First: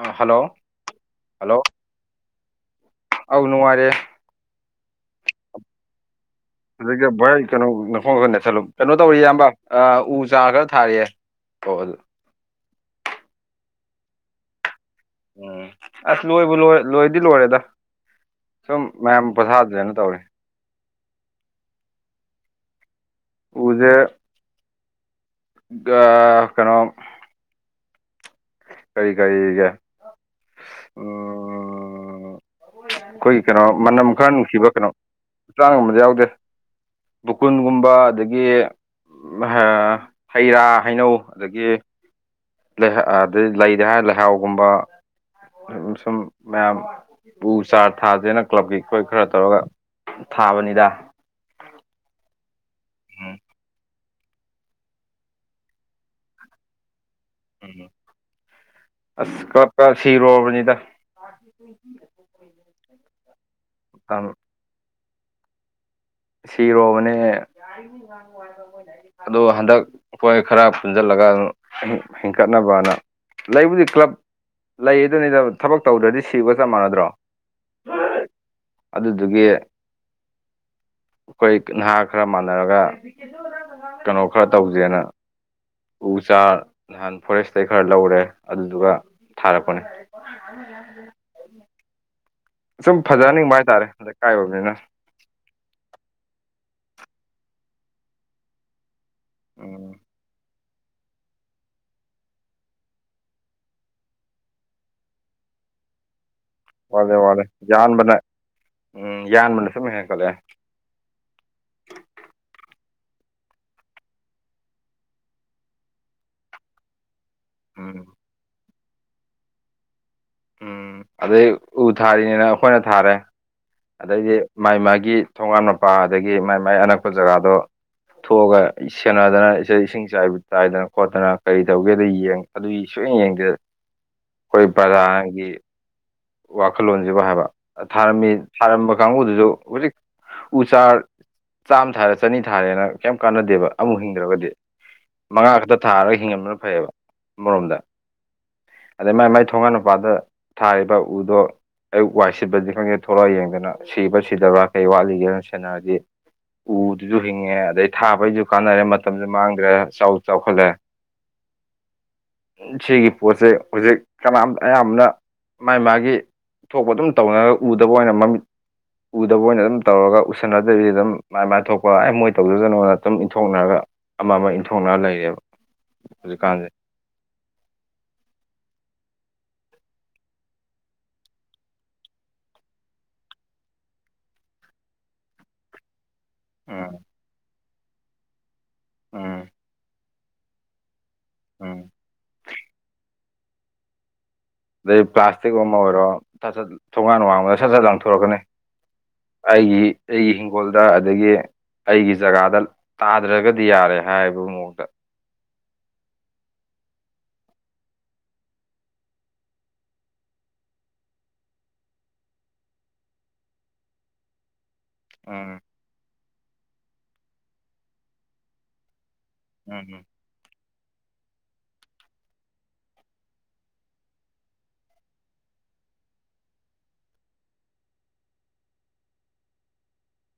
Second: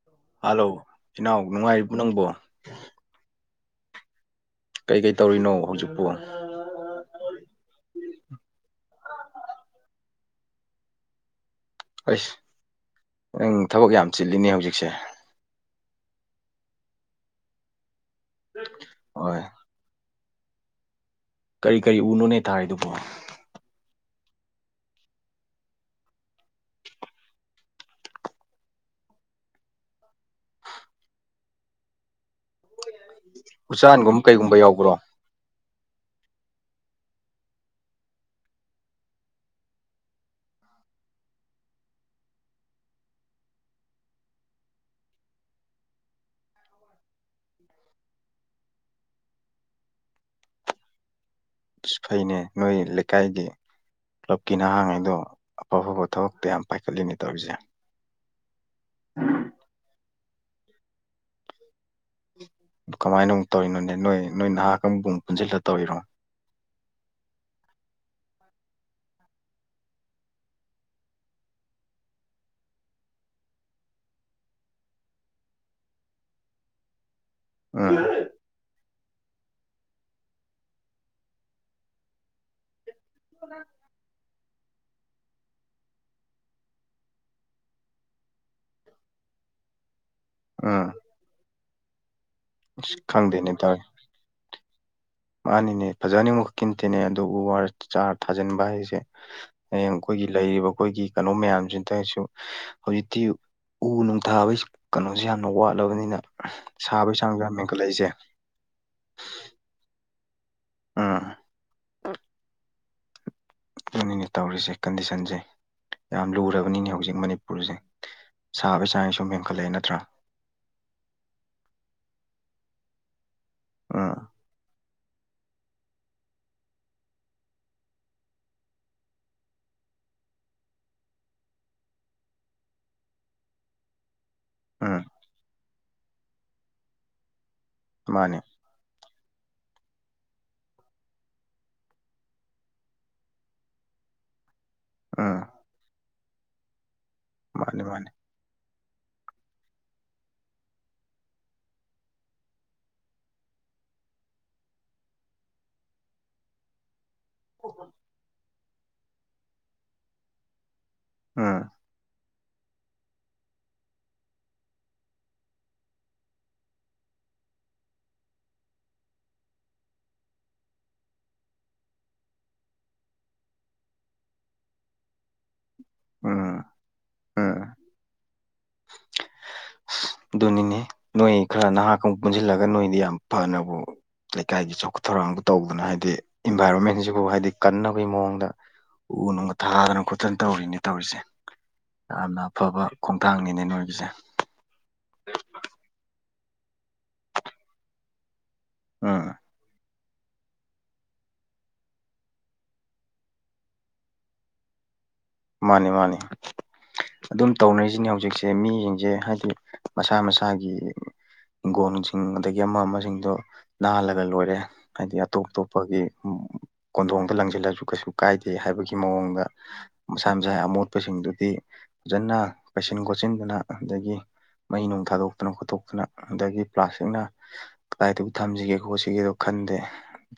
[unintelligible] hello ꯏꯅꯥꯎ hello ꯅꯨꯡꯉꯥꯏꯔꯤꯕꯣ ꯅꯪꯕꯣ ꯑꯧ ꯅꯨꯡꯉꯥꯢꯔꯤꯌꯦ ꯀꯩꯀꯩ ꯇꯧꯔꯤꯅꯣ ꯍꯧꯖꯤꯛꯄꯣ ꯑꯗꯒꯤ ꯚꯥꯢ ꯀꯩꯅꯣ ꯅꯈꯣꯡꯗꯣ ꯈ ꯅꯦꯠꯁꯟꯂꯣ ꯀꯩꯅꯣ ꯇꯧꯔꯤ ꯏꯌꯥꯝꯕ ꯑ ꯎ ꯆꯥꯔ ꯈꯔ ꯊꯥꯔꯤꯌꯦ ꯑꯣ ꯑꯗꯨ ꯑꯩꯁ ꯅꯪ ꯊꯕꯛ ꯌꯥꯝ ꯆꯤꯜꯂꯤꯅꯦ ꯍꯧꯖꯤꯛꯁꯦ ꯎꯝ ꯑꯁ ꯂꯣꯏꯕꯨ ꯂꯣꯏ ꯂꯣꯏꯗꯤ ꯂꯣꯏꯔꯦꯗ ꯁꯨꯝ ꯃꯌꯥꯝ ꯍꯣꯏ ꯄꯣꯊꯥꯖꯦꯅ ꯇꯧꯔꯤ ꯀꯔꯤ ꯀꯔꯤ ꯎꯅꯣꯅꯦ ꯊꯥꯔꯤꯗꯨꯕꯣ ꯎꯖꯦ ꯒꯥ ꯀꯩꯅꯣ ꯀꯔꯤ ꯀꯔꯤ ꯑꯒꯦ [unintelligible] ꯎꯝ [unintelligible] ꯑꯈꯣꯏꯒꯤ ꯀꯩꯅꯣ ꯃꯅꯝ ꯎꯆꯥꯟꯒꯨꯝꯕ ꯈꯔ ꯀꯩꯒꯨꯝꯕ ꯅꯨꯡꯁꯤꯕ ꯀꯩꯅꯣ ꯌꯥꯎꯕ꯭ꯔꯣ ꯎꯆꯥꯟꯒꯨꯝꯕꯗꯤ ꯌꯥꯎꯗꯦ ꯗꯨꯀꯨꯟꯒꯨꯝꯕ ꯑꯗꯒꯤ ꯑꯝꯍꯥ ꯍꯩ ꯔꯥ ꯍꯩꯅꯧ ꯑꯗꯒꯤ ꯂꯩꯍ ꯑꯥꯗꯩ ꯂꯩꯗ ꯍꯥꯏꯔ ꯂꯩꯍꯥꯎꯒꯨꯝꯕ ꯎꯝ ꯍꯨꯝ ꯁꯨꯝ ꯃꯌꯥꯝ ꯎ ꯆꯥꯔ ꯊꯥꯁꯦꯅ ꯀ꯭ꯂꯕꯀꯤ ꯑꯈꯣꯏ ꯈꯔ ꯇꯧꯔꯒ ꯊꯥꯕꯅꯤꯗ ꯑꯁ ꯐꯩꯅꯦ ꯅꯣꯏ ꯎꯝ ꯂꯩꯀꯥꯏꯗꯤ ꯀ꯭ꯂꯕꯀꯤ ꯅꯍꯥꯉꯩꯗꯣ ꯑꯐ ꯑꯐꯕ ꯊꯕꯛꯇ ꯌꯥꯝ ꯄꯥꯏꯈꯠꯂꯤꯅꯦ ꯇꯧꯔꯤꯁꯦ [unintelligible] ꯑꯁ ꯀ꯭ꯂꯕꯀ ꯁꯤꯔꯣꯕꯅꯤꯗ ꯀꯃꯥꯏꯅ ꯑꯃꯨꯛ ꯇꯧꯔꯤꯅꯣꯅꯦ ꯅꯣꯏ ꯅꯣꯏ ꯅꯍꯥ ꯀꯥꯡꯕꯨ ꯄꯨꯟꯖꯜꯂ ꯇꯧꯔꯤꯔꯣ ꯁꯤꯔꯣꯕꯅꯦ [unintelligible] [unintelligible] ꯑꯗꯨ ꯍꯟꯗꯛ ꯑꯈꯣꯏ ꯈꯔ ꯄꯨꯟꯖꯜꯂꯒ [unintelligible] ꯑꯃꯨꯛ ꯍꯤꯡꯀꯠꯅꯕꯅ ꯂꯩꯕꯨꯗꯤ ꯀ꯭ꯂꯕ ꯂꯩ ꯑꯗꯨꯅꯤꯗ ꯊꯕꯛ ꯇꯧꯗ꯭ꯔꯗꯤ ꯁꯤꯕꯒ ꯆꯞ ꯃꯥꯟꯅꯗ꯭ꯔꯣ ꯑꯥ [unintelligible] ꯑꯗꯨꯗꯨꯒꯤ ꯑꯈꯣꯏ ꯅꯍꯥ ꯈꯔ ꯃꯥꯟꯅꯔꯒ [unintelligible] [unintelligible] ꯀꯩꯅꯣ ꯈꯔ ꯇꯧꯖꯦꯅ ꯎ ꯆꯥꯔ ꯅꯍꯥꯟ ꯐꯣꯔꯦꯁꯇꯩ ꯈꯔ ꯂꯧꯔꯦ ꯑꯗꯨꯗꯨꯒ ꯊꯥꯔꯛꯄꯅꯦ ꯎꯝ ꯑꯁ ꯁꯨꯝ ꯈꯪꯗꯦꯅꯦ ꯐꯖꯍꯟꯅꯤꯡꯕ ꯇꯧꯔꯤ ꯍꯥꯏꯇꯥꯔꯦ ꯂꯩꯀꯥꯏ ꯑꯣꯏꯕꯅꯤꯅ ꯃꯥꯅꯤꯅꯦ ꯐꯖꯍꯟꯅꯤꯡꯕ ꯈꯛꯀꯤ ꯅꯠꯇꯦꯅꯦ ꯑꯗꯨ ꯎ ꯋꯥꯔ ꯆꯥꯔ ꯊꯥꯖꯤꯟꯕ ꯍꯥꯏꯁꯦ [unintelligible] ꯎꯝ ꯍꯌꯦꯡ ꯑꯈꯣꯏꯒꯤ ꯂꯩꯔꯤꯕ ꯑꯈꯣꯏꯒꯤ ꯀꯩꯅꯣ ꯃꯌꯥꯝꯖꯤꯗꯁꯨ ꯍꯧꯖꯤꯛꯇꯤ ꯎ ꯅꯨꯡ ꯊꯥꯕꯩ ꯁꯛ ꯀꯩꯅꯣꯖꯤ ꯌꯥꯝꯅ ꯋꯥꯠꯂꯕꯅꯤꯅ ꯋꯥꯠꯂꯦ ꯁꯥꯕꯒꯤ ꯆꯥꯡꯁꯨ ꯋꯥꯠꯂꯦ ꯌꯥꯝ ꯍꯦꯟꯒꯠꯂꯛꯏꯁꯦ ꯌꯥꯟꯕꯅ ꯎꯝ ꯌꯥꯟꯕꯅ ꯁꯨꯝ ꯍꯦꯟꯒꯠꯂꯛꯑꯦ ꯎꯝ [unintelligible] ꯑꯗꯨꯅꯤꯅꯦ ꯇꯧꯔꯤꯁꯦ ꯀꯟꯗꯤꯁꯟꯁꯦ ꯌꯥꯝ ꯂꯨꯔꯕꯅꯤꯅꯦ ꯍꯧꯖꯤꯛ ꯃꯅꯤꯄꯨꯔꯖꯦ ꯎꯝ ꯁꯥꯕꯩꯥꯥ ꯆꯥꯡ ꯁꯨꯝ ꯍꯦꯟꯒꯠꯂꯛꯑꯦ ꯅꯠꯇ꯭ꯔꯥ ꯎꯝ ꯑꯗꯩ ꯎ ꯊꯥꯔꯤꯅꯤꯅ ꯑꯈꯣꯏꯅ ꯊꯥꯔꯦ ꯎꯝ ꯑꯗꯩꯗꯤ ꯃꯥꯏ ꯃꯥꯒꯤ ꯊꯣꯡꯒꯥꯜ ꯃꯄꯥ ꯑꯗꯒꯤ ꯃꯥꯏ ꯃꯥꯏ ꯑꯅꯛꯄ ꯖꯒꯥꯗꯣ ꯊꯣꯛꯑꯒ ꯏ ꯁꯦꯟꯅꯗꯅ ꯏꯁꯦ ꯏꯁꯤꯡ ꯆꯥꯏꯕꯨ ꯆꯥꯏꯗꯅ ꯈꯣꯠꯇꯅ ꯀꯔꯤ ꯇꯧꯒꯦꯗꯣ ꯌꯦꯡ ꯑꯗꯨꯏ ꯁꯨꯛꯌꯦꯡ ꯌꯦꯡꯗꯦ [inaudible] ꯑꯈꯣꯏ ꯎꯝ ꯕꯔꯥꯒꯤ ꯋꯥꯈꯜꯂꯣꯟꯖꯤꯕꯨ ꯍꯥꯏꯕ ꯊꯥꯔꯝꯃꯤ ꯃꯥꯅꯦ ꯊꯥꯔꯝꯕ ꯀꯥꯡꯕꯨꯗꯨꯖꯨ ꯍꯧꯖꯤꯛ ꯎ ꯆꯥꯔ ꯆꯥꯝꯃ ꯊꯥꯔꯦ ꯆꯅꯤ ꯊꯥꯔꯦꯅ ꯀꯌꯝ ꯀꯥꯟꯅꯗꯦꯕ ꯑꯃꯐꯥꯎ ꯍꯤꯡꯗ꯭ꯔꯒꯗꯤ ꯎꯝ ꯃꯉꯥ ꯈꯛꯇ ꯊꯥꯔꯒ ꯍꯤꯡꯍꯟꯗꯕꯅ ꯐꯩꯌꯦꯕ ꯑꯃꯔꯣꯝꯗ ꯃꯥꯅꯦ ꯃꯥꯅꯦ ꯑꯗꯩ ꯃꯥꯏ ꯃꯥꯏ ꯊꯣꯡꯉꯥꯟ ꯃꯨꯄꯥꯗ ꯊꯥꯔꯤꯕ ꯎꯗꯣ ꯑꯌꯨꯛ ꯋꯥꯏ ꯁꯤꯠꯄꯗꯅꯤ ꯈꯪꯗꯦ ꯊꯂꯛꯑ ꯌꯦꯡꯗꯅ ꯁꯤꯕ ꯁꯤꯗꯕ꯭ꯔꯥ ꯀꯩ ꯋꯥꯠꯂꯤꯒꯦꯅ ꯁꯦꯟꯅꯔꯗꯤ ꯎꯗꯨꯖꯨ ꯍꯤꯡꯉꯦ ꯑꯗꯩ ꯊꯥꯕꯩꯁꯨ ꯀꯥꯟꯅꯔꯦ ꯃꯇꯝꯁꯨ ꯃꯥꯡꯗ꯭ꯔꯦ ꯆꯥꯎꯁꯨ ꯆꯥꯎꯈꯠꯂꯦ ꯎꯝ ꯁꯤꯒꯤ ꯄꯣꯠꯁꯦ ꯍꯧꯖꯤꯛ ꯀꯅꯥꯝ ꯑꯌꯥꯝꯕꯅ ꯃꯥꯥꯏ ꯃꯥꯒꯤ ꯊꯣꯛꯄ ꯑꯗꯨꯝ ꯇꯧꯅꯔꯒ ꯎꯗꯕ ꯑꯣꯏꯅ ꯃꯃꯤꯠ ꯎꯗꯕ ꯑꯣꯏꯅ ꯑꯗꯨꯝ ꯇꯧꯔꯒ ꯎꯁꯟꯅꯗꯕꯤꯗ ꯑꯗꯨꯝ ꯃꯥꯏ ꯃꯥꯏ ꯊꯣꯛꯄ ꯑꯩ ꯃꯣꯏ ꯇꯧꯖꯁꯅꯨꯅ ꯑꯗꯨꯝ ꯏꯟꯊꯣꯛꯅꯔꯒ ꯑꯃ ꯑꯃ ꯏꯟꯊꯣꯛꯅꯔ ꯂꯩꯔꯦꯕ ꯎꯝ ꯍꯧꯖꯤꯛꯀꯥꯟꯖꯦ ꯎꯝ ꯑꯗꯨꯅꯤꯅꯦ ꯅꯣꯏ ꯈꯔ ꯅꯍꯥ ꯀꯪꯨꯛ ꯄꯨꯟꯁꯤꯜꯂꯒ ꯅꯣꯏꯗꯤ ꯌꯥꯝ ꯐꯅꯕꯨ ꯂꯩꯀꯥꯏꯒꯤ ꯆꯥꯎꯈꯠ ꯊꯧꯔꯥꯡꯗꯨ ꯇꯧꯗꯅ ꯍꯥꯏꯗꯤ ꯎꯝ ꯏꯟꯚꯥꯏꯔꯣꯟꯃꯦꯟꯖꯤꯕꯨ ꯍꯥꯏꯗꯤ ꯀꯟꯅꯕꯒꯤ ꯃꯑꯣꯡꯗ ꯎ ꯎꯝ ꯅꯨꯡꯒ ꯊꯥꯗꯅ ꯈꯣꯠꯇꯅ ꯇꯧꯔꯤꯅꯤ ꯇꯧꯔꯤꯁꯦ ꯎꯝ ꯌꯥꯝꯅ ꯑꯐꯕ ꯈꯣꯡꯊꯥꯡꯅꯤꯅꯦ ꯅꯣꯏꯒꯤꯖꯦ ꯑꯗꯩ ꯄ꯭ꯂꯥꯁꯇꯤꯛ ꯑꯃ ꯑꯣꯏꯔꯣ ꯁꯠ ꯁꯠ ꯊꯣꯡꯒꯥꯟ ꯋꯥꯡꯃꯗ ꯁꯠ ꯁꯠ ꯂꯡꯊꯣꯔꯛꯀꯅꯤ ꯑꯥ ꯑꯩꯒꯤ ꯑꯩꯒꯤ ꯍꯤꯡꯈꯣꯜꯗ ꯑꯗꯒꯤ ꯑꯩꯒꯤ ꯖꯒꯥꯗ ꯇꯥꯗ꯭ꯔꯒꯗꯤ ꯌꯥꯔꯦ ꯍꯥꯏꯕ ꯃꯑꯣꯡꯗ ꯃꯥꯟꯅꯦ ꯃꯥꯟꯅꯦ ꯑꯗꯨꯝ ꯇꯧꯅꯔꯤꯖꯤꯅꯦ ꯍꯧꯖꯤꯛꯁꯦ ꯃꯤꯁꯤꯡꯖꯦ ꯍꯥꯏꯗꯤ ꯃꯁꯥ ꯃꯁꯥꯒꯤ ꯍꯤꯡꯒꯣꯜꯅꯨꯡꯁꯤꯡ ꯑꯗꯒꯤ ꯑꯃ ꯑꯃꯁꯤꯡꯗꯣ ꯅꯥꯂꯒ ꯂꯣꯏꯔꯦ ꯍꯥꯏꯗꯤ ꯑꯇꯣꯞ ꯎꯝ ꯑꯇꯣꯞꯄꯒꯤ ꯀꯣꯟꯊꯣꯡꯗ ꯂꯪꯁꯤꯜꯂꯁꯨ ꯀꯩꯁꯨ ꯀꯥꯏꯗꯦ ꯍꯥꯏꯕꯒꯤ ꯃꯑꯣꯡꯗ ꯎꯝ ꯎꯝ ꯃꯁꯥ ꯃꯁꯥꯒꯤ ꯑꯃꯣꯠꯄꯁꯤꯡꯗꯨꯗꯤ ꯐꯖꯅ ꯄꯩꯁꯤꯟ ꯈꯣꯠꯆꯤꯟꯗꯅ ꯑꯗꯒꯤ ꯃꯩ ꯅꯨꯡ ꯊꯥꯗꯣꯛꯇꯅ ꯈꯣꯠꯇꯣꯛꯇꯅ ꯑꯗꯒꯤ ꯄ꯭ꯂꯥꯁꯇꯤꯛꯅ ꯀꯗꯥꯏꯗꯕꯨ ꯊꯝꯁꯤꯒꯦ ꯈꯣꯠꯁꯤꯒꯦꯗꯣ ꯈꯟꯗꯦ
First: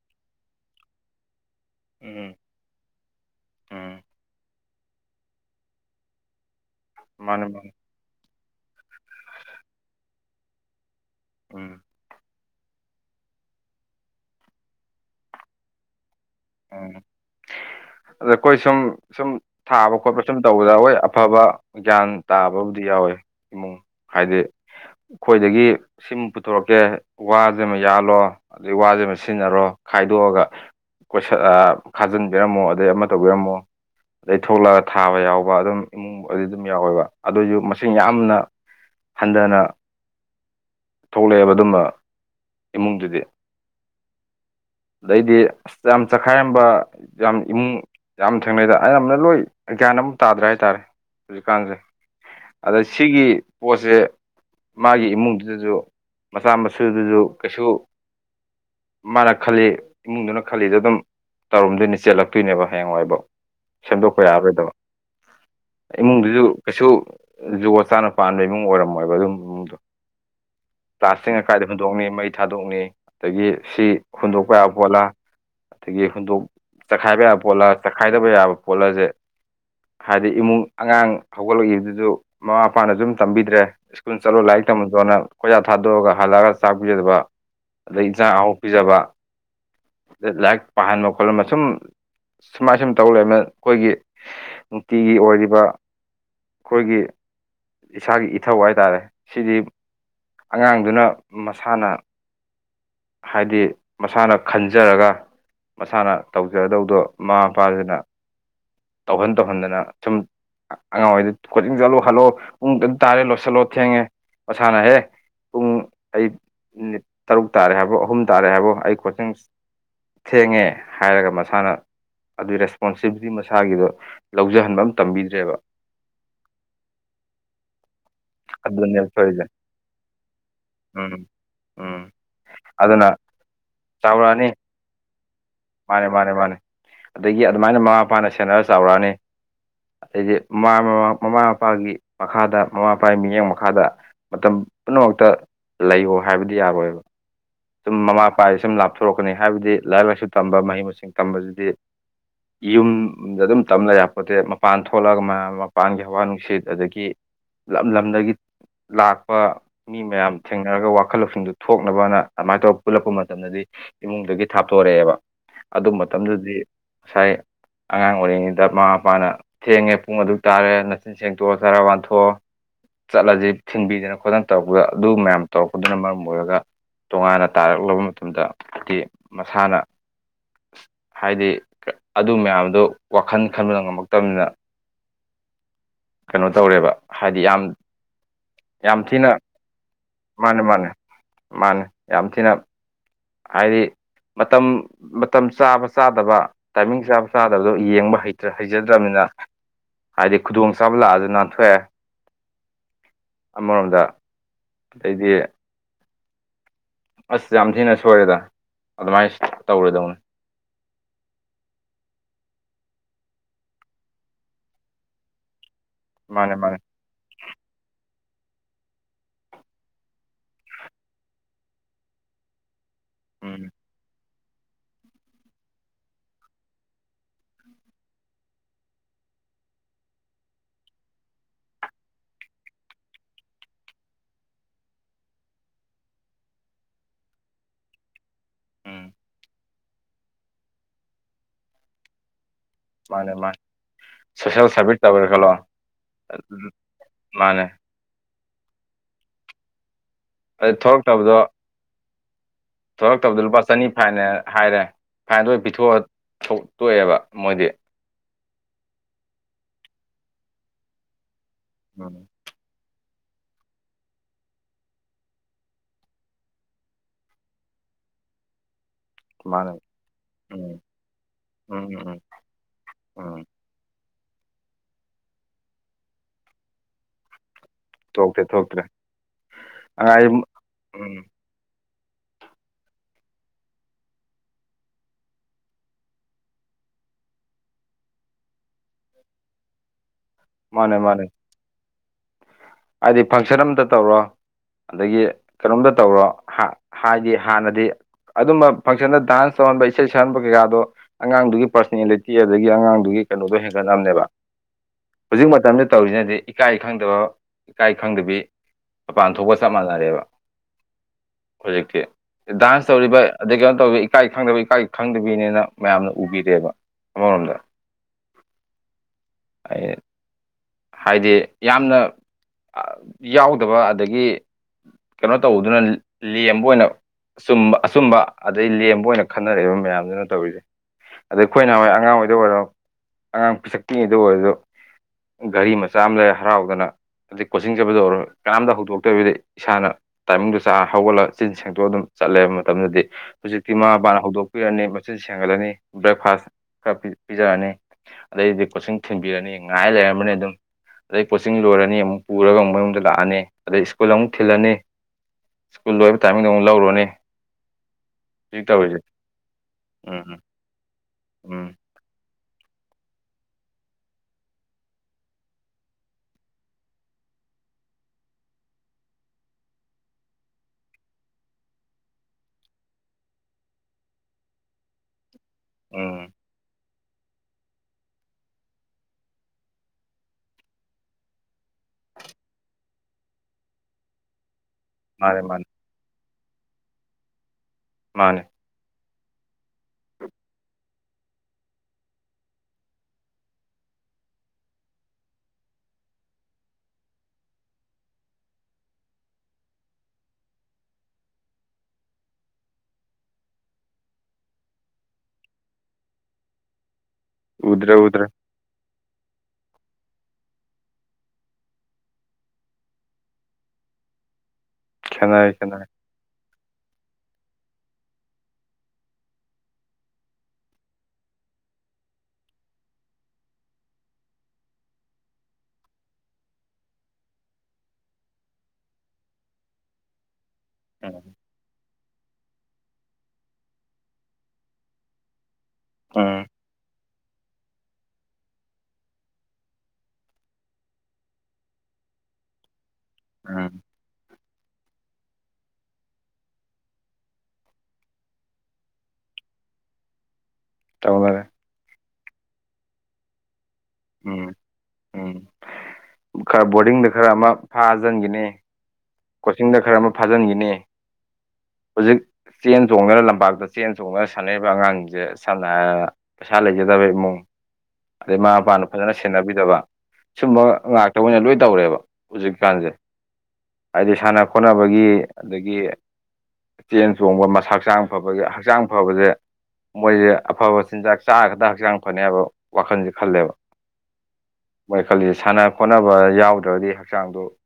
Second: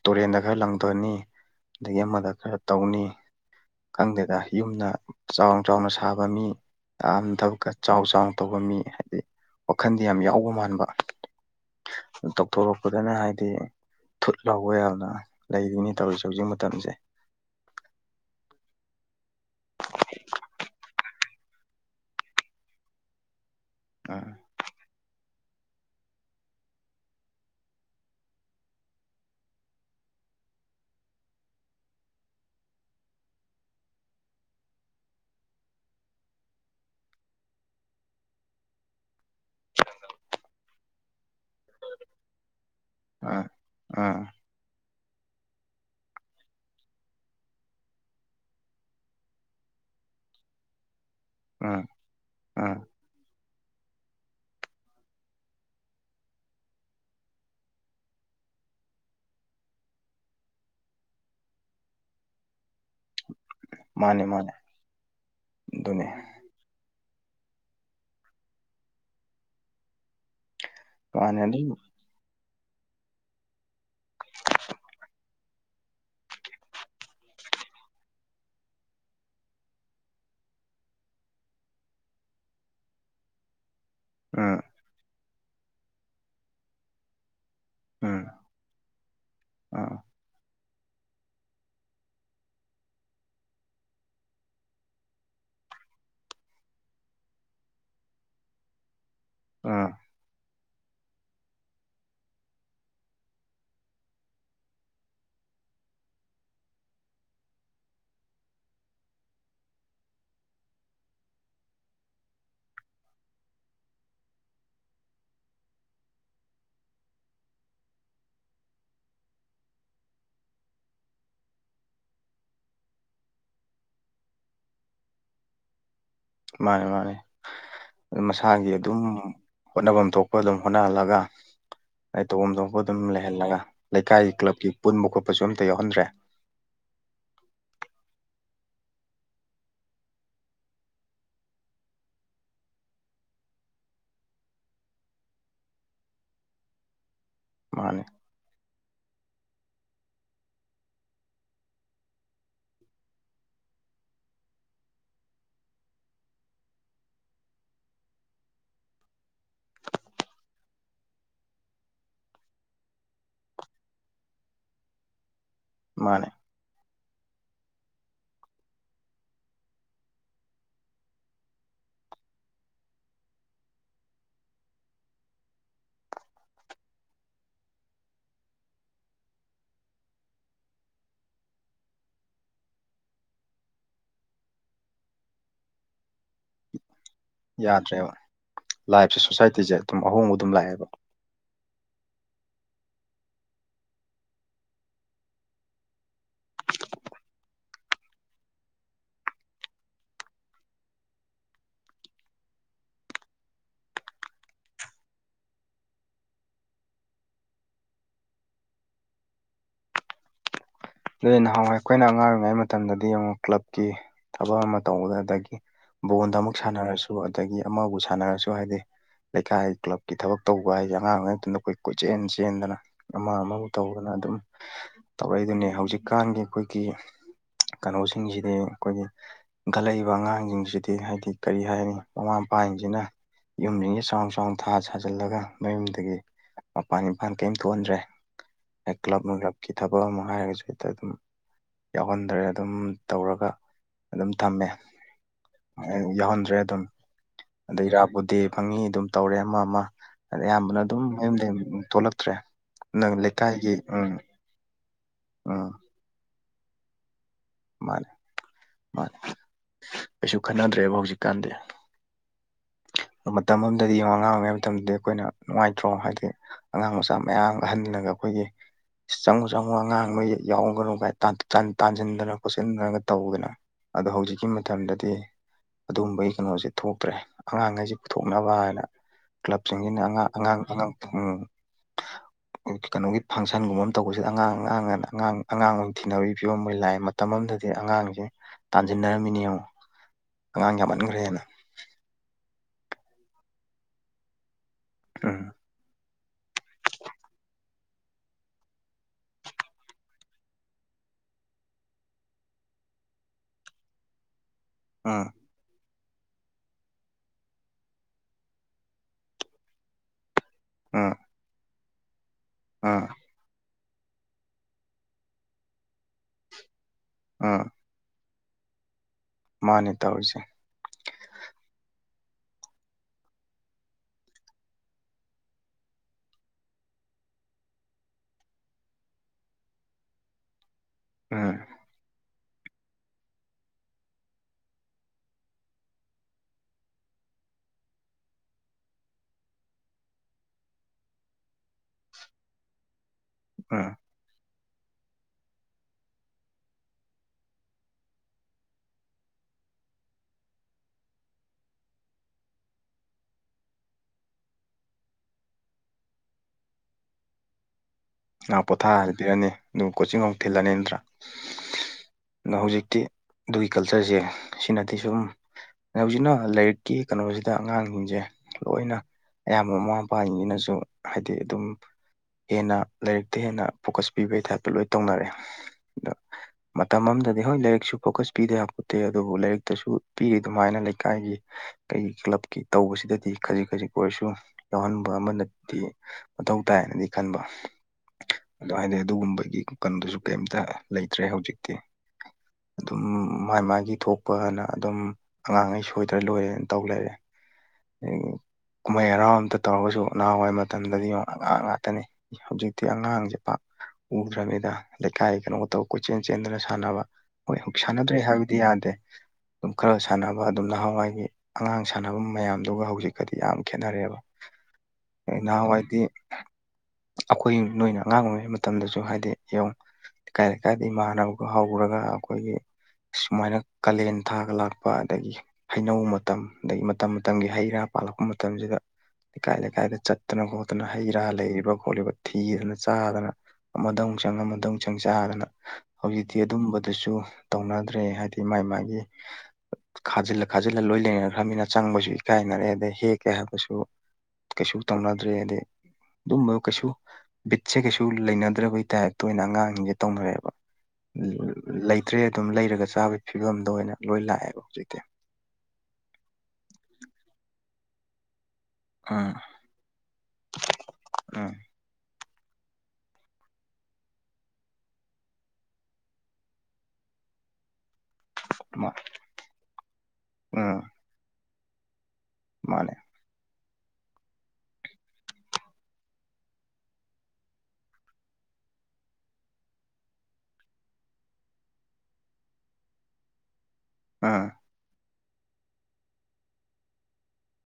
ꯇꯨꯔꯦꯟꯗ ꯈꯔ ꯂꯪꯊꯅꯤ ꯑꯗꯒꯤ ꯑꯃꯗ ꯎꯝ ꯈꯔ ꯇꯧꯅꯤ ꯎꯝ ꯈꯪꯗꯦꯗ ꯌꯨꯝꯅ ꯆꯥꯎꯅ ꯆꯥꯎꯅ ꯁꯥꯕ ꯃꯤ ꯌꯥꯝꯅ ꯃꯥꯅꯤ ꯊꯕꯛꯀ ꯃꯥꯅꯤ ꯆꯥꯎ ꯆꯥꯎꯅ ꯇꯧꯕ ꯃꯤ ꯍꯥꯏꯗꯤ ꯋꯥꯈꯟꯗꯤ ꯌꯥꯝ ꯌꯥꯎꯕ ꯃꯥꯟꯕ ꯎꯝ ꯇꯧꯊꯣꯔꯛꯄꯗꯅ ꯍꯥꯏꯗꯤ ꯊꯨꯠ ꯂꯥꯎꯕ ꯌꯥꯝꯅ ꯂꯩꯔꯤꯅꯤ ꯇꯧꯔꯤꯁꯦ ꯍꯧꯖꯤꯛ ꯃꯇꯝꯁꯦ ꯎꯝ ꯑꯗꯨ ꯈꯣꯏ ꯁꯨꯝ ꯁꯨꯝ ꯊꯥꯕ ꯈꯣꯠꯄ ꯁꯨꯝ ꯇꯧꯕꯗ ꯑꯐꯕ ꯒ꯭ꯌꯥꯟ ꯇꯥꯕꯕꯨꯗꯤ ꯌꯥꯎꯋꯦ ꯏꯃꯨꯡ ꯎꯝ ꯍꯥꯏꯗꯤ ꯑꯩꯈꯣꯏꯗꯒꯤ ꯁꯤꯝ ꯄꯨꯊꯣꯔꯛꯀꯦ ꯋꯥꯖꯤꯃ ꯌꯥꯜꯂꯣ ꯑꯗꯩ ꯋꯥꯖꯤꯃ ꯁꯤꯖꯤꯟꯅꯔꯣ ꯈꯥꯏꯗꯣꯛꯑꯒ ꯀꯣꯏꯁꯟ ꯑ ꯈꯥꯖꯟꯕꯤꯔꯝꯃꯣ ꯑꯗꯩ ꯑꯃ ꯇꯧꯕꯤꯔꯝꯃꯣ ꯑꯗꯩ ꯊꯣꯛꯂꯒ ꯊꯥꯕ ꯌꯥꯎꯕ ꯑꯗꯨꯝ ꯏꯃꯨꯡ ꯑꯗꯨ ꯑꯗꯨꯝ ꯌꯥꯎꯋꯦꯕ ꯑꯗꯨꯑꯣꯏꯖꯨ ꯃꯁꯤꯡ ꯌꯥꯝꯅ ꯍꯟꯙꯅ ꯊꯣꯛꯂꯛꯑꯦꯕ ꯑꯗꯨꯝꯕ ꯏꯃꯨꯡꯗꯨꯗꯤ ꯎꯝ ꯎꯝ ꯑꯗꯩꯗꯤ ꯑꯁ ꯌꯥꯝ ꯆꯈꯥꯏꯔꯝꯕ ꯌꯥꯝ ꯏꯃꯨꯡ ꯌꯥꯝ ꯊꯦꯡꯅꯩꯗ ꯑꯌꯥꯝꯕꯅ ꯂꯣꯏ ꯒ꯭ꯌꯥꯟ ꯑꯃ ꯇꯥꯗ꯭ꯔꯦ ꯍꯥꯏꯇꯥꯔꯦ ꯍꯧꯖꯤꯛꯀꯥꯟꯖꯦ ꯎꯝ ꯎꯝ ꯑꯗꯥ ꯁꯤꯒꯤ ꯄꯣꯠꯁꯦ ꯃꯥꯒꯤ ꯏꯃꯨꯡꯗꯨꯗꯖꯨ ꯃꯆꯥ ꯃꯁꯨꯗꯨꯖꯨ ꯀꯩꯁꯨ ꯃꯥꯅ ꯈꯜꯂꯤ ꯏꯃꯨꯡꯗꯨꯅ ꯈꯜꯂꯤꯗꯣ ꯑꯗꯨꯝ ꯇꯧꯔꯝꯗꯣꯏꯅꯤ ꯆꯦꯜꯂꯛꯇꯣꯏꯅꯦꯕ ꯍꯌꯦꯡꯋꯥꯏꯕꯥꯎ ꯁꯦꯝꯗꯣꯛꯄ ꯃꯥꯅꯦ ꯃꯥꯅꯦ ꯌꯥꯔꯔꯣꯏꯗꯕ ꯑꯗꯨꯅꯦ ꯏꯃꯨꯡꯗꯨꯖꯨ ꯀꯩꯁꯨꯛ ꯖꯨꯒꯣꯠ ꯆꯥꯅ ꯄꯥꯟꯕ ꯏꯃꯨꯡ ꯑꯣꯏꯔꯝꯃꯣꯏꯕ ꯑꯗꯨꯝꯕ ꯏꯃꯨꯡꯗꯣ ꯃꯥꯅꯦ ꯄ꯭ꯂꯥꯁꯇꯤꯡꯅ ꯀꯥꯏꯗ ꯑꯗꯨꯝ ꯍꯨꯟꯗꯣꯛꯅꯤ ꯃꯩ ꯊꯥꯗꯣꯛꯅꯤ ꯑꯗꯒꯤ ꯁꯤ ꯍꯨꯟꯗꯣꯛꯄ ꯌꯥꯕ ꯄꯣꯠꯂꯥ ꯑꯗꯒꯤ ꯍꯨꯟꯗꯣꯛ ꯆꯈꯥꯏꯕ ꯌꯥꯕ ꯄꯣꯠꯂ ꯆꯥꯛꯈꯥꯏꯗꯕ ꯌꯥꯕ ꯄꯣꯠꯂꯖꯦ ꯍꯥꯏꯗꯤ ꯏꯃꯨꯡ ꯑꯉꯥꯡ ꯍꯧꯒꯠꯂꯛꯏꯕꯗꯨꯖꯨ ꯃꯃꯥ ꯃꯄꯥꯅꯖꯨ ꯗꯨꯝ ꯇꯝꯕꯤꯗ꯭ꯔꯦ ꯁ꯭ꯀꯨꯜ ꯆꯠꯂꯣ ꯎꯝ ꯂꯥꯏꯔꯤꯛ ꯇꯝꯃꯨꯁꯣꯅ ꯈꯣꯏꯊꯥ ꯊꯥꯗꯣꯛꯑꯥꯒ ꯍꯜꯂꯛꯑꯥꯒ ꯆꯥꯛ ꯄꯤꯖꯗꯕ ꯑꯗꯩ ꯎꯝ ꯏꯟꯁꯥꯡ ꯑꯍꯥꯎ ꯄꯤꯖꯕ ꯎꯝ ꯑꯗꯩ ꯂꯥꯏꯔꯤꯛ ꯄꯥꯍꯟꯕ ꯈꯣꯠꯍꯟꯕ ꯁꯨꯝ ꯁꯨꯃꯥꯏ ꯁꯨꯝ ꯇꯧ ꯂꯩꯔꯕꯅꯤꯅ ꯑꯩꯈꯣꯏꯒꯤ ꯅꯨꯡꯇꯤꯒꯤ ꯑꯣꯏꯔꯤꯕ ꯈꯣꯏꯒꯤ ꯏꯁꯥꯒꯤ ꯏꯊꯧ ꯍꯥꯏꯇꯥꯔꯦ ꯁꯤꯗꯤ ꯑꯥ ꯑꯉꯥꯡꯗꯨꯅ ꯃꯁꯥꯅ ꯍꯥꯏꯗꯤ ꯃꯁꯥꯅ ꯈꯟꯖꯔꯒ ꯃꯁꯥꯅ ꯇꯧꯖꯔꯗꯧꯗꯣ ꯃꯃꯥ ꯃꯄꯥꯖꯤꯅ ꯇꯧꯍꯟ ꯇꯧꯍꯟꯗꯅ ꯁꯨꯝ ꯑꯉꯥꯡꯑꯣꯏꯗ ꯀꯣꯆꯤꯡ ꯆꯠꯂꯣ ꯍꯜꯂꯛꯑꯣ ꯄꯨꯡ ꯑꯗꯨ ꯇꯥꯔꯦ ꯂꯣꯢꯁꯜꯂꯣ ꯊꯦꯡꯉꯦ ꯃꯁꯥꯅ ꯑꯦ ꯄꯨꯡ ꯑꯩꯠ ꯅꯤꯠ ꯇꯥꯔꯦ ꯍꯥꯏꯕꯕꯨ ꯑꯍꯨꯝ ꯇꯥꯔꯦ ꯍꯥꯏꯕꯨ ꯑꯩ ꯀꯣꯆꯤꯡ ꯊꯦꯡꯉꯦ ꯍꯥꯏꯔꯒ ꯃꯁꯥꯅ ꯑꯗꯨꯢ ꯔꯦꯁꯄꯣꯟꯁꯤꯕꯤꯂꯤꯇꯤ ꯃꯁꯥꯒꯤꯗꯣ ꯂꯧꯖꯍꯟꯕ ꯑꯃ ꯇꯝꯕꯤꯗ꯭ꯔꯦꯕ ꯃꯥꯅꯦ ꯃꯥꯅꯦ ꯃꯁꯥꯒꯤ ꯑꯗꯨꯝ ꯑꯗꯨꯅꯦꯕ ꯁꯣꯏꯔꯤꯁꯦ ꯍꯣꯠꯅꯐꯝ ꯊꯣꯛꯄ ꯑꯗꯨꯝ ꯍꯣꯠꯅꯍꯜꯂꯒ ꯎꯝ ꯎꯝ ꯍꯥ ꯇꯧꯕꯝ ꯊꯣꯛꯄ ꯑꯗꯨꯝ ꯑꯗꯨꯅ ꯂꯩꯍꯜꯂꯒ ꯂꯩꯀꯥꯏꯒꯤ ꯆꯥꯎꯔꯛꯑꯅꯤ ꯀ꯭ꯂꯕꯀꯤ ꯄꯨꯟꯕ ꯈꯣꯠꯄꯁꯨ ꯑꯝꯇ ꯌꯥꯎꯍꯟꯗ꯭ꯔꯦ ꯃꯥꯅꯦ ꯃꯥꯅꯦ ꯃꯥꯅꯦ ꯑꯗꯒꯤ ꯑꯗꯨꯃꯥꯏꯅ ꯃꯃꯥ ꯃꯄꯥꯅ ꯁꯦꯟꯅꯔ ꯆꯥꯎꯔꯛꯑꯅꯤ ꯑꯗꯩꯗꯤ ꯃꯃꯥ ꯃꯃꯥ ꯃꯃꯥ ꯃꯄꯥꯒꯤ ꯃꯈꯥꯗ ꯃꯃꯥ ꯃꯄꯥꯒꯤ ꯃꯤꯠꯌꯦꯡ ꯃꯈꯥꯗ ꯃꯇꯝ ꯄꯨꯝꯅꯃꯛꯇ ꯂꯩꯌꯣ ꯍꯥꯏꯕꯗꯤ ꯌꯥꯔꯣꯏꯕ ꯁꯨꯝ ꯃꯥꯅꯦ ꯃꯃꯥ ꯃꯄꯥꯗꯩ ꯁꯨꯝ ꯂꯥꯞꯊꯣꯔꯛꯀꯅꯤ ꯍꯥꯏꯕꯗꯤ ꯂꯥꯏꯔꯤꯛ ꯂꯥꯏꯁꯨ ꯇꯝꯕ ꯃꯍꯩ ꯃꯁꯤꯡ ꯇꯝꯕꯖꯤꯗꯤ ꯌꯨꯝꯗ ꯑꯗꯨꯝ ꯇꯝ ꯂꯩ ꯌꯥꯄꯣꯠꯇꯦ ꯃꯄꯥꯟ ꯊꯣꯛꯂꯛꯑꯥꯒ ꯃꯌꯥꯝ ꯃꯄꯥꯟꯒꯤ ꯍꯋꯥ ꯅꯨꯡꯁꯤꯠ ꯑꯗꯒꯤ ꯂꯝ ꯂꯝꯗꯒꯤ ꯂꯥꯛꯄ ꯃꯤ ꯃꯌꯥꯝ ꯊꯦꯡꯅꯔꯒ ꯋꯥꯈꯜ ꯂꯧꯁꯤꯡꯗꯨ ꯊꯣꯛꯅꯕꯅ ꯑꯗꯨꯃꯥꯏꯅ ꯇꯧꯔ ꯄꯨꯜꯂꯛꯄ ꯃꯇꯝꯗꯗꯤ ꯏꯃꯨꯡꯗꯒꯤ ꯊꯥꯞꯇꯣꯔꯛꯑꯦꯕ ꯑꯗꯨ ꯃꯥꯅꯦ ꯃꯇꯝꯗꯨꯗꯤ ꯉꯁꯥꯏ ꯑꯉꯥꯡ ꯑꯣꯏꯔꯤꯉꯩꯗ ꯃꯃꯥ ꯃꯄꯥꯅ ꯊꯦꯡꯉꯦ ꯄꯨꯡ ꯑꯗꯨꯛ ꯇꯥꯔꯦ ꯅꯆꯤꯟ ꯁꯦꯡꯇꯣꯛꯑꯣ ꯆꯔꯥ ꯋꯥꯟꯊꯣꯛꯑꯣ ꯆꯠꯂꯖꯤ ꯊꯤꯟꯕꯤꯗꯅ ꯈꯣꯠꯇꯅ ꯇꯧꯔꯛꯄꯗ ꯑꯗꯨ ꯃꯌꯥꯝ ꯇꯧꯔꯛꯄꯗꯨꯅ ꯃꯔꯝ ꯑꯣꯏꯔꯒ ꯇꯣꯉꯥꯟꯅ ꯇꯥꯔꯛꯂꯕ ꯃꯇꯝꯗ ꯗꯤ ꯃꯁꯥꯅ ꯍꯥꯏꯗꯤ ꯑꯗꯨ ꯃꯌꯥꯝꯗꯣ ꯋꯥꯈꯜ ꯈꯟꯕꯗ ꯉꯝꯃꯛꯇꯕꯅꯤꯅ ꯀꯩꯅꯣ ꯇꯧꯔꯦꯕ ꯍꯥꯏꯗꯤ ꯌꯥꯝ ꯌꯥꯗ꯭ꯔꯦꯕ ꯌꯥꯝ ꯂꯥꯏꯐꯁꯦ ꯊꯤꯅ ꯁꯣꯁꯥꯏꯇꯤꯁꯦ ꯑꯗꯨꯝ ꯑꯍꯣꯡꯕ ꯑꯗꯨꯝ ꯃꯥꯅꯦ ꯂꯥꯛꯑꯦꯕ ꯃꯥꯅꯦ ꯃꯥꯅꯦ ꯌꯥꯝ ꯊꯤꯅ ꯍꯥꯏꯗꯤ ꯃꯇꯝ ꯃꯇꯝ ꯆꯥꯕ ꯆꯥꯗꯕ ꯇꯥꯏꯃꯤꯡ ꯆꯥꯕ ꯆꯥꯗꯕꯗꯣ ꯌꯦꯡꯕ ꯍꯩꯇ꯭ꯔ ꯍꯩꯖꯗ꯭ꯔꯥꯕꯅꯤꯅ ꯍꯥꯏꯗꯤ ꯈꯨꯗꯣꯡ ꯆꯥꯕ ꯂꯥꯛꯑꯥꯁꯨ ꯅꯥꯟꯊꯣꯛꯑꯦ ꯑꯃꯔꯣꯝꯗ ꯑꯗꯩꯗꯤ ꯑꯁ ꯌꯥꯝ ꯊꯤꯅ ꯁꯣꯏꯔꯦꯗ ꯑꯗꯨꯃꯥꯏꯅ ꯇꯧꯔꯣꯢꯗꯧꯅꯤ ꯑꯗꯨꯅꯤ ꯅꯍꯥꯟꯋꯥꯢ ꯑꯩꯈꯣꯏꯅ ꯑꯉꯥꯡ ꯑꯣꯏꯔꯤꯉꯩ ꯃꯇꯝꯗꯗꯤ ꯌꯦꯡꯉꯨ ꯀ꯭ꯂꯕꯀꯤ ꯊꯕꯛ ꯑꯃ ꯇꯧꯕꯗ ꯑꯗꯒꯤ ꯕꯣꯟꯗ ꯑꯃꯨꯛ ꯃꯥꯅꯦ ꯃꯥꯅꯦ ꯁꯥꯟꯅꯔꯁꯨ ꯑꯗꯒꯤ ꯑꯃꯕꯨ ꯁꯥꯟꯅꯔꯁꯨ ꯍꯥꯏꯗꯤ ꯂꯩꯀꯥꯏ ꯀ꯭ꯂꯕꯀꯤ ꯊꯕꯛ ꯇꯧꯕ ꯍꯥꯏꯖꯤ ꯑꯉꯥꯡ ꯑꯣꯏ ꯃꯇꯝꯗ ꯑꯀꫭꯏ ꯀꯣꯏꯆꯦꯟ ꯆꯦꯟꯗꯅ ꯑꯃ ꯑꯃꯕꯨ ꯎꯝ ꯇꯧꯗꯅ ꯑꯗꯨꯝ ꯇꯧꯔꯛꯏꯗꯨꯅꯤ ꯍꯧꯖꯤꯛꯀꯥꯟꯒꯤ ꯑꯈꯣꯏꯒꯤ ꯀꯅꯣꯖꯤꯡꯖꯤꯗꯤ ꯑꯈꯣꯏꯒꯤ ꯏꯪꯈꯠꯂꯛꯏꯕ ꯑꯉꯥꯡꯖꯤꯡꯁꯤꯗꯤ ꯍꯥꯏꯗꯤ ꯀꯔꯤ ꯍꯥꯏꯅꯤ ꯃꯃꯥ ꯃꯄꯥꯖꯤꯡꯖꯤꯅ ꯌꯨꯝꯖꯤꯡꯖꯦ ꯆꯥꯎ ꯆꯥꯎꯅ ꯊꯥ ꯁꯥꯖꯤꯜꯂꯒ ꯃꯌꯨꯝꯗꯒꯤ ꯃꯄꯥꯟ ꯏꯄꯥꯟ ꯀꯩꯝ ꯊꯣꯛꯍꯟꯗ꯭ꯔꯦ ꯎꯝ ꯀ꯭ꯂꯕ ꯅꯨꯡꯂꯞꯀꯤ ꯊꯕꯛ ꯑꯃ ꯍꯥꯏꯔꯨꯔꯁꯨ ꯍꯦꯛꯇ ꯑꯗꯨꯝ ꯌꯥꯎꯍꯟꯗ꯭ꯔꯦ ꯑꯗꯨꯝ ꯃꯥꯅꯦ ꯇꯧꯔꯒ ꯃꯥꯅꯦ ꯑꯗꯨꯝ ꯊꯝꯃꯦ ꯁꯣꯁꯦꯜ ꯁꯥꯔꯚꯤꯁ ꯇꯧꯔꯦ ꯈꯜꯂꯣ ꯌꯥꯎꯍꯟꯗ꯭ꯔꯦ ꯑꯗꯨꯝ ꯃꯥꯅꯦ ꯑꯗꯩ ꯏꯔꯥꯕꯣꯠ ꯗꯦ ꯐꯪꯉꯤ ꯑꯗꯨꯝ ꯇꯧꯔꯦ ꯑꯃ ꯑꯃ ꯑꯗꯩ ꯑꯗꯨ ꯑꯌꯥꯝꯕꯅ ꯑꯗꯨꯝ ꯊꯣꯛꯂꯛꯇꯕꯗꯣ ꯃꯌꯨꯝꯗꯩ ꯊꯣꯛꯂꯛꯇ꯭ꯔꯦ ꯅꯪ ꯊꯣꯛꯂꯛꯇꯕꯗꯣ ꯂꯨꯄꯥ ꯂꯩꯀꯥꯏꯒꯤ ꯆꯅꯤ ꯎꯝ ꯐꯥꯏꯟꯅꯦ ꯍꯥꯏꯔꯦ ꯐꯥꯏꯟꯗꯨ ꯑꯣꯏ ꯎꯝ ꯄꯤꯊꯣꯛꯑ ꯊꯣꯛꯇꯣꯛꯑꯦꯕ ꯃꯣꯏꯗꯤ ꯃꯥꯅꯦ ꯃꯥꯅꯦ ꯀꯩꯁꯨ ꯈꯟꯅꯗ꯭ꯔꯦꯕ ꯍꯧꯖꯤꯛꯀꯥꯟꯗꯤ ꯎꯝ ꯃꯇꯝ ꯑꯝꯗꯗꯤ ꯌꯦꯡꯉꫭ ꯑꯉꯥꯡ ꯑꯣꯏꯔꯤꯉꯩ ꯃꯇꯝꯗꯗꯤ ꯑꯩꯈꯣꯏꯅ ꯅꯨꯡꯉꯥꯏꯇ꯭ꯔꯣ ꯍꯥꯏꯗꯤ ꯑꯉꯥꯡ ꯃꯆꯥ ꯃꯌꯥꯝ ꯑꯍꯟꯅꯒ ꯑꯈꯣꯏꯒꯤ ꯆꯪꯉꯨ ꯃꯥꯅꯦ ꯆꯪꯉꯨ ꯑꯉꯥꯡ ꯅꯣꯏ ꯎꯝ ꯌꯥꯎꯒꯅꯨ ꯀꯥꯏ ꯇꯥꯟ ꯎꯝ ꯎꯝ ꯇꯥꯟꯖꯟꯗꯅ ꯈꯣꯠꯆꯤꯟꯗꯅꯒ ꯎꯝ ꯇꯧꯗꯅ ꯑꯗꯣ ꯍꯧꯖꯤꯛꯀꯤ ꯃꯇꯝꯗꯗꯤ ꯑꯗꯨꯒꯨꯝꯕꯩ ꯀꯩꯅꯣꯖꯦ ꯊꯣꯛꯇ꯭ꯔꯦ ꯑꯉꯥꯡꯒꯩꯖꯤ ꯊꯣꯛꯇ꯭ꯔꯦ ꯄꯨꯊꯣꯛꯅꯕ ꯊꯣꯛꯇ꯭ꯔꯦ ꯍꯥꯏꯅ ꯀ꯭ꯂꯕꯁꯤꯡꯁꯤꯅ ꯑꯉꯥꯡ ꯑꯉꯥꯡ ꯎꯝ [unintelligible] ꯀꯩꯅꯣꯒꯤ ꯐꯪꯁꯟꯒꯨꯝꯕ ꯑꯝ ꯇꯧꯕꯖꯤꯗ ꯑꯉꯥꯡ ꯑꯉꯥꯡ ꯑꯅ ꯑꯉꯥꯡ ꯑꯉꯥꯡ ꯑꯣꯏ ꯊꯤꯅꯕꯩ ꯐꯤꯕꯝ ꯑꯣꯏ ꯂꯥꯛꯑꯦ ꯃꯇꯝ ꯑꯝꯗꯗꯤ ꯑꯉꯥꯡꯖꯦ ꯇꯥꯟꯖꯟꯅꯔꯝꯃꯤꯅꯤ ꯌꯦꯡꯉꫭ ꯑꯉꯥꯡ ꯃꯥꯅꯦ ꯃꯥꯅꯦ ꯌꯥꯝꯃꯟꯒ꯭ꯔꯦꯅ ꯍꯥꯏꯗꯤ ꯐꯪꯁꯟ ꯑꯝꯇ ꯇꯧꯔꯣ ꯑꯗꯒꯤ ꯎꯝ ꯀꯩꯅꯣꯝꯇ ꯇꯧꯔꯣ ꯍꯥ ꯍꯥꯏꯗꯤ ꯍꯥꯟꯅꯗꯤ ꯑꯗꯨꯝꯕ ꯐꯪꯁꯟꯗ ꯗꯥꯟꯁ ꯇꯧꯍꯟꯕ ꯏꯁꯩ ꯁꯛꯍꯟꯕ ꯀꯩꯀꯥꯗꯣ ꯑꯉꯥꯡꯗꯨꯒꯤ ꯄꯥꯔꯁꫭꯅꯦꯜꯂꯤꯇꯤ ꯑꯗꯒꯤ ꯑꯉꯥꯡꯗꯨꯒꯤ ꯀꯩꯅꯣꯗꯣ ꯍꯦꯡꯒꯠꯅꯝꯅꯦꯕ ꯑ ꯍꯨꯖꯤꯛ ꯃꯇꯝꯗ ꯇꯧꯔꯤꯖꯤꯅꯗꯤ ꯏꯀꯥꯏ ꯈꯪꯗꯕ ꯏꯀꯥꯏ ꯈꯪꯗꯕꯤ ꯃꯄꯥꯟ ꯊꯣꯛꯄ ꯆꯞ ꯃꯥꯟꯅꯔꯦꯕ ꯑ ꯍꯨꯖꯤꯛꯇꯤ ꯗꯥꯟꯁ ꯇꯧꯔꯤꯕ ꯑꯗꯩ ꯀꯩꯅꯣ ꯇꯧꯋꯤ ꯏꯀꯥꯏ ꯈꯪꯗꯕ ꯏꯀꯥꯏ ꯈꯪꯗꯕꯤꯅꯦꯅ ꯃꯌꯥꯝꯅ ꯎꯕꯤꯔꯦꯕ ꯑꯃꯔꯣꯝꯗ ꯎꯝ ꯃꯥꯅꯦ ꯇꯧꯔꯤꯁꯦ ꯍꯥꯏꯗꯤ ꯌꯥꯝꯅ ꯌꯥꯎꯗꯕ ꯑꯗꯒꯤ ꯀꯩꯅꯣ ꯇꯧꯕꯗꯨꯅ ꯂꯦꯝꯕ ꯑꯣꯏꯅ ꯆꯨꯝꯕ ꯑꯆꯨꯝꯕ ꯑꯗꯩ ꯂꯦꯝꯕ ꯑꯣꯏꯅ ꯈꯟꯅꯔꯦꯕ ꯃꯌꯥꯝꯗꯨꯅ ꯇꯧꯔꯤꯁꯤ ꯑꯗꯩ ꯎꯝ ꯈꯣꯏ ꯅꯍꯥꯟꯋꯥꯏ ꯑꯉꯥꯡ ꯑꯣꯏꯔꯤꯉꯩꯗ ꯑꯣꯏꯔꯣ ꯑꯉꯥꯡ ꯄꯤꯁꯛꯄꯤꯉꯩꯗ ꯑꯣꯏꯔꯖꯨ ꯒꯔꯤ ꯃꯆꯥ ꯑꯃ ꯂꯩ ꯍꯔꯥꯎꯗꯅ ꯑꯗꯩ ꯀꯣꯆꯤꯡ ꯆꯠꯄꯗ ꯑꯣꯏꯔꯣ ꯀꯅꯥꯝꯇ ꯍꯧꯗꯣꯛꯇꯕꯤꯗ ꯏꯁꯥꯅ ꯇꯥꯏꯃꯤꯡꯗꯣ ꯆꯥꯔ ꯍꯧꯒꯠꯂꯒ ꯆꯤꯟ ꯁꯦꯡꯇꯣꯛꯑ ꯑꯗꯨꯝ ꯆꯠꯂꯦꯕ ꯃꯇꯝꯗꯨꯗꯗꯤ ꯍꯧꯖꯤꯛꯇꯤ ꯎꯝ ꯃꯃꯥ ꯃꯄꯥꯅ ꯍꯧꯗꯣꯛ ꯄꯤꯔꯅꯤ ꯃꯆꯤꯟ ꯁꯦꯡꯍꯜꯂꯅꯤ ꯕ꯭ꯔꯦꯛꯐꯥꯁ ꯈꯔ ꯄꯤꯖꯔꯅꯤ ꯑꯗꯩꯗꯤ ꯀꯣꯆꯤꯡ ꯊꯤꯟꯕꯤꯔꯅꯤ ꯉꯥꯏ ꯂꯩꯔꯝꯃꯅꯤ ꯑꯗꯨꯝ ꯑꯗꯩ ꯀꯣꯆꯤꯡ ꯂꯣꯏꯔꯅꯤ ꯑꯃꯨꯛ ꯄꯨꯔꯒ ꯑꯃꯨꯛ ꯃꯌꯨꯝꯗ ꯂꯥꯛꯑꯅꯤ ꯑꯗꯩ ꯁ꯭ꯀꯨꯜ ꯑꯃꯨꯛ ꯊꯤꯜꯂꯅꯤ ꯁ꯭ꯀꯨꯜ ꯂꯣꯏꯕ ꯇꯥꯏꯃꯤꯡꯗ ꯑꯃꯨꯛ ꯂꯧꯔꯨꯔꯅꯤ ꯉꯥꯛ ꯍꯧꯖꯤꯛ ꯇꯧꯔꯤꯁꯦ ꯄꯣꯊꯥꯍꯟꯕꯤꯔꯅꯤ ꯑꯗꯨ ꯀꯣꯆꯤꯡ ꯑꯃꯨꯛ ꯎꯝ ꯊꯤꯜꯂꯅꯤ ꯅꯠꯇ꯭ꯔ ꯎꯝ ꯑꯗꯣ ꯍꯧꯖꯤꯛꯇꯤ ꯑꯗꯨꯏ ꯀꯜꯆꯔꯁꯦ ꯁꯤꯅꯗꯤ ꯁꯨꯝ ꯍꯧꯖꯤꯛꯅ ꯂꯥꯏꯔꯤꯛꯀꯤ ꯀꯩꯅꯣꯖꯤꯗ ꯑꯉꯥꯡꯁꯤꯡꯖꯦ ꯂꯣꯏꯅ ꯑꯌꯥꯝꯕ ꯃꯃꯥ ꯃꯄꯥꯁꯤꯡꯁꯤꯅꯁꯨ ꯍꯥꯏꯗꯤ ꯑꯗꯨꯝ ꯍꯦꯟꯅ ꯂꯥꯏꯔꯤꯛꯇ ꯍꯦꯟꯅ ꯐꯣꯀꯁ ꯄꯤꯕꯩ ꯇꯥꯏꯞꯇ ꯂꯣꯏ ꯇꯧꯅꯔꯦ ꯑꯗ ꯎꯝ ꯃꯇꯝ ꯑꯃꯗꯗꯤ ꯍꯣꯏ ꯂꯥꯏꯔꯤꯛꯁꯨ ꯐꯣꯀꯁ ꯄꯤꯗꯕꯌꯥꯄꯣꯠꯇꯦ ꯑꯗꯨꯕꯨ ꯂꯥꯏꯔꯤꯛꯇꯁꯨ ꯄꯤꯔꯤ ꯑꯗꯨꯃꯥꯏꯅ ꯂꯩꯀꯥꯏꯒꯤ ꯀꯩ ꯀ꯭ꯂꯕꯀꯤ ꯇꯧꯕꯁꯤꯗꯗꯤ ꯈꯖꯤꯛ ꯈꯖꯤꯛ ꯑꯣꯏꯔꯁꯨ ꯌꯥꯎꯍꯟꯕ ꯃꯥꯅꯦ ꯃꯥꯅꯦ ꯑꯃꯅꯗꯤ ꯃꯊꯧ ꯇꯥꯏꯑꯅꯗꯤ ꯈꯟꯕ ꯃꯥꯅꯦ ꯑꯗꯨꯍꯥꯏꯗꯤ ꯑꯗꯨꯒꯨꯝꯕꯒꯤ ꯀꯟꯕꯖꯨ ꯀꯔꯤꯝꯇ ꯂꯩꯇ꯭ꯔꯦ ꯍꯧꯖꯤꯛꯇꯤ ꯑꯗꯨꯝ ꯃꯥꯏ ꯃꯥꯥꯏꯒꯤ ꯊꯣꯛꯄꯅ ꯑꯗꯨꯝ ꯑꯉꯥꯡꯉꯩ ꯁꯣꯏꯗ꯭ꯔ ꯂꯣꯏꯔꯦꯅ ꯇꯧ ꯂꯩꯔꯦ ꯑ ꯀꯨꯝꯍꯩ ꯍꯔꯥꯎ ꯑꯃꯝꯇ ꯇꯧꯔꯒꯁꯨ ꯅꯍꯥꯟꯋꯥꯏ ꯃꯇꯝꯗꯗꯤ ꯉꯉꯥꯡ ꯉꯥꯛꯇꯅꯤ ꯍꯧꯖꯤꯛꯇꯤ ꯑꯉꯥꯡꯁꯦ ꯄꯥꯛ ꯎꯗ꯭ꯔꯃꯤꯗ ꯂꯩꯀꯥꯏ ꯀꯩꯅꯣ ꯇꯧ ꯀꯣꯏꯆꯦꯟ ꯆꯦꯟꯗꯅ ꯁꯥꯟꯅꯕ ꯍꯣꯏ ꯍꯧꯖꯤ ꯎꯗ꯭ꯔꯦ ꯁꯥꯟꯅꯗ꯭ꯔꯦ ꯎꯗ꯭ꯔꯦ ꯍꯥꯏꯕꯗꯤ ꯌꯥꯗꯦ ꯑꯗꯨꯝ ꯈꯔ ꯁꯥꯟꯅꯕ ꯑꯗꯨꯝ ꯅꯍꯥꯟꯋꯥꯏꯒꯤ ꯑꯉꯥꯡ ꯁꯥꯟꯅꯕ ꯃꯌꯥꯝꯗꯨꯒ ꯍꯧꯖꯤꯛꯀꯗꯤ ꯌꯥꯝ ꯈꯦꯠꯅꯔꯦꯕ ꯈꯦꯠꯅꯔꯦ ꯈꯦꯠꯅꯔꯦ ꯅꯍꯥꯟꯋꯥꯏꯗꯤ ꯑꯩꯈꯣꯏ ꯅꯣꯏꯅ ꯑꯉꯥꯡ ꯑꯣꯏꯔꯤꯉꯩ ꯃꯇꯝꯗꯁꯨ ꯍꯥꯏꯗꯤ ꯌꯦꯡꯉꯨ ꯂꯩꯀꯥꯏ ꯂꯩꯀꯥꯏꯗꯒꯤ ꯏꯃꯥꯟꯅꯕꯒ ꯍꯧꯔꯒ ꯑꯩꯈꯣꯏꯒꯤ ꯁꯨꯃꯥꯏꯅ ꯀꯥꯂꯦꯟ ꯊꯥꯒ ꯂꯥꯛꯄ ꯑꯗꯒꯤ ꯍꯩꯅꯧ ꯃꯇꯝ ꯑꯗꯒꯤ ꯃꯇꯝ ꯃꯇꯝꯒꯤ ꯍꯩ ꯔꯥ ꯄꯥꯜꯂꯛꯄ ꯃꯇꯝꯁꯤꯗ ꯂꯩꯀꯥꯏ ꯂꯩꯀꯥꯏꯗ ꯆꯠꯇꯅ ꯈꯣꯠꯇꯅ ꯍꯩ ꯔꯥ ꯎꯝ ꯂꯩꯔꯤꯕ ꯈꯣꯠꯂꯤꯕ ꯊꯤꯗꯅ ꯆꯥꯗꯅ ꯑꯃꯗ ꯑꯃꯨꯛ ꯆꯪ ꯑꯃꯗ ꯑꯃꯨꯛ ꯆꯪ ꯆꯥꯗꯅ ꯍꯧꯖꯤꯛꯇꯤ ꯎꯝ ꯑꯗꯨꯝꯕꯗꯨꯁꯨ ꯇꯧꯅꯗ꯭ꯔꯦ ꯍꯥꯏꯗꯤ ꯃꯥꯥꯏ ꯃꯥꯏꯒꯤ ꯈꯥꯖꯤꯜꯂ ꯈꯥꯖꯤꯜꯂ ꯂꯣꯏ ꯂꯩꯅꯈ꯭ꯔꯃꯤꯅ ꯆꯪꯕꯁꯨ ꯏꯀꯥꯏꯅꯔꯦ ꯑꯗꯩ ꯍꯦꯛ ꯀꯩ ꯍꯥꯏꯕꯁꯨ ꯎꯝ ꯀꯩꯁꯨ ꯇꯧꯅꯗ꯭ꯔꯦ ꯑꯗꯩ ꯑꯗꯨꯝꯕ ꯀꯩꯁꯨ ꯕꯤꯠꯁꯦ ꯀꯩꯁꯨ ꯂꯩꯅꯗ꯭ꯔꯕꯒꯤ ꯇꯥꯏꯞꯇ ꯑꯣꯏꯅ ꯑꯉꯥꯡꯁꯤꯡꯁꯦ ꯇꯧꯅꯔꯦꯕ ꯇꯧꯅꯔꯦ ꯂꯩꯇ꯭ꯔꯦ ꯑꯗꯨꯝ ꯂꯩꯔꯒ ꯆꯥꯕꯒꯤ ꯐꯤꯕꯝꯗ ꯑꯣꯏꯅ ꯂꯣꯏ ꯎꯝ ꯂꯥꯛꯑꯦꯕ ꯍꯧꯖꯤꯛꯇꯤ ꯎꯝ ꯈꯔ ꯕꯣꯔꯗꯤꯡꯗ ꯈꯔ ꯑꯃ ꯐꯥꯖꯟꯒꯤꯅꯤ ꯑꯥ ꯀꯣꯆꯤꯡꯗ ꯈꯔ ꯑꯃ ꯐꯥꯖꯤꯟꯈꯤꯅꯤ ꯍꯧꯖꯤꯛ ꯆꯦꯟ ꯆꯣꯡꯗꯅ ꯂꯝꯄꯥꯛꯇ ꯆꯦꯟ ꯆꯣꯡꯗꯅ ꯁꯥꯟꯅꯔꯤꯕ ꯑꯉꯥꯡꯁꯤꯡꯖꯦ ꯁꯝꯅ ꯍꯥꯏ ꯄꯩꯁꯥ ꯂꯩꯖꯗꯕ ꯏꯃꯨꯡ ꯑꯗꯩ ꯃꯃꯥ ꯃꯄꯥꯅ ꯐꯖꯅ ꯁꯦꯟꯅꯕꯤꯗꯕ ꯁꯨꯝꯕ ꯎꯝ ꯉꯥꯛꯇ ꯑꯣꯏꯅ ꯂꯣꯏ ꯇꯧꯔꯦꯕ ꯍꯧꯖꯤꯛꯀꯥꯟꯖꯦ ꯃꯥꯅꯦ ꯍꯥꯏꯗꯤ ꯁꯥꯟꯅ ꯈꯣꯠꯅꯕꯒꯤ ꯑꯗꯒꯤ ꯆꯦꯟ ꯆꯣꯡꯕ ꯃꯁꯥ ꯍꯛꯆꯥꯡ ꯐꯕꯒꯤ ꯍꯛꯆꯥꯡ ꯐꯕꯖꯦ ꯃꯣꯏꯖꯦ ꯑꯐꯕ ꯆꯤꯟꯖꯥꯛ ꯆꯥꯔ ꯈꯛꯇ ꯍꯛꯆꯥꯡ ꯐꯅꯤ ꯍꯥꯏꯕ ꯋꯥꯈꯜꯖꯦ ꯈꯜꯂꯦꯕ ꯑꯥ ꯃꯣꯏ ꯈꯜꯂꯤꯖꯦ ꯁꯥꯟꯅ ꯈꯣꯠꯅꯕ ꯌꯥꯎꯗ꯭ꯔꯒꯗꯤ ꯍꯛꯆꯥꯡꯗꯣ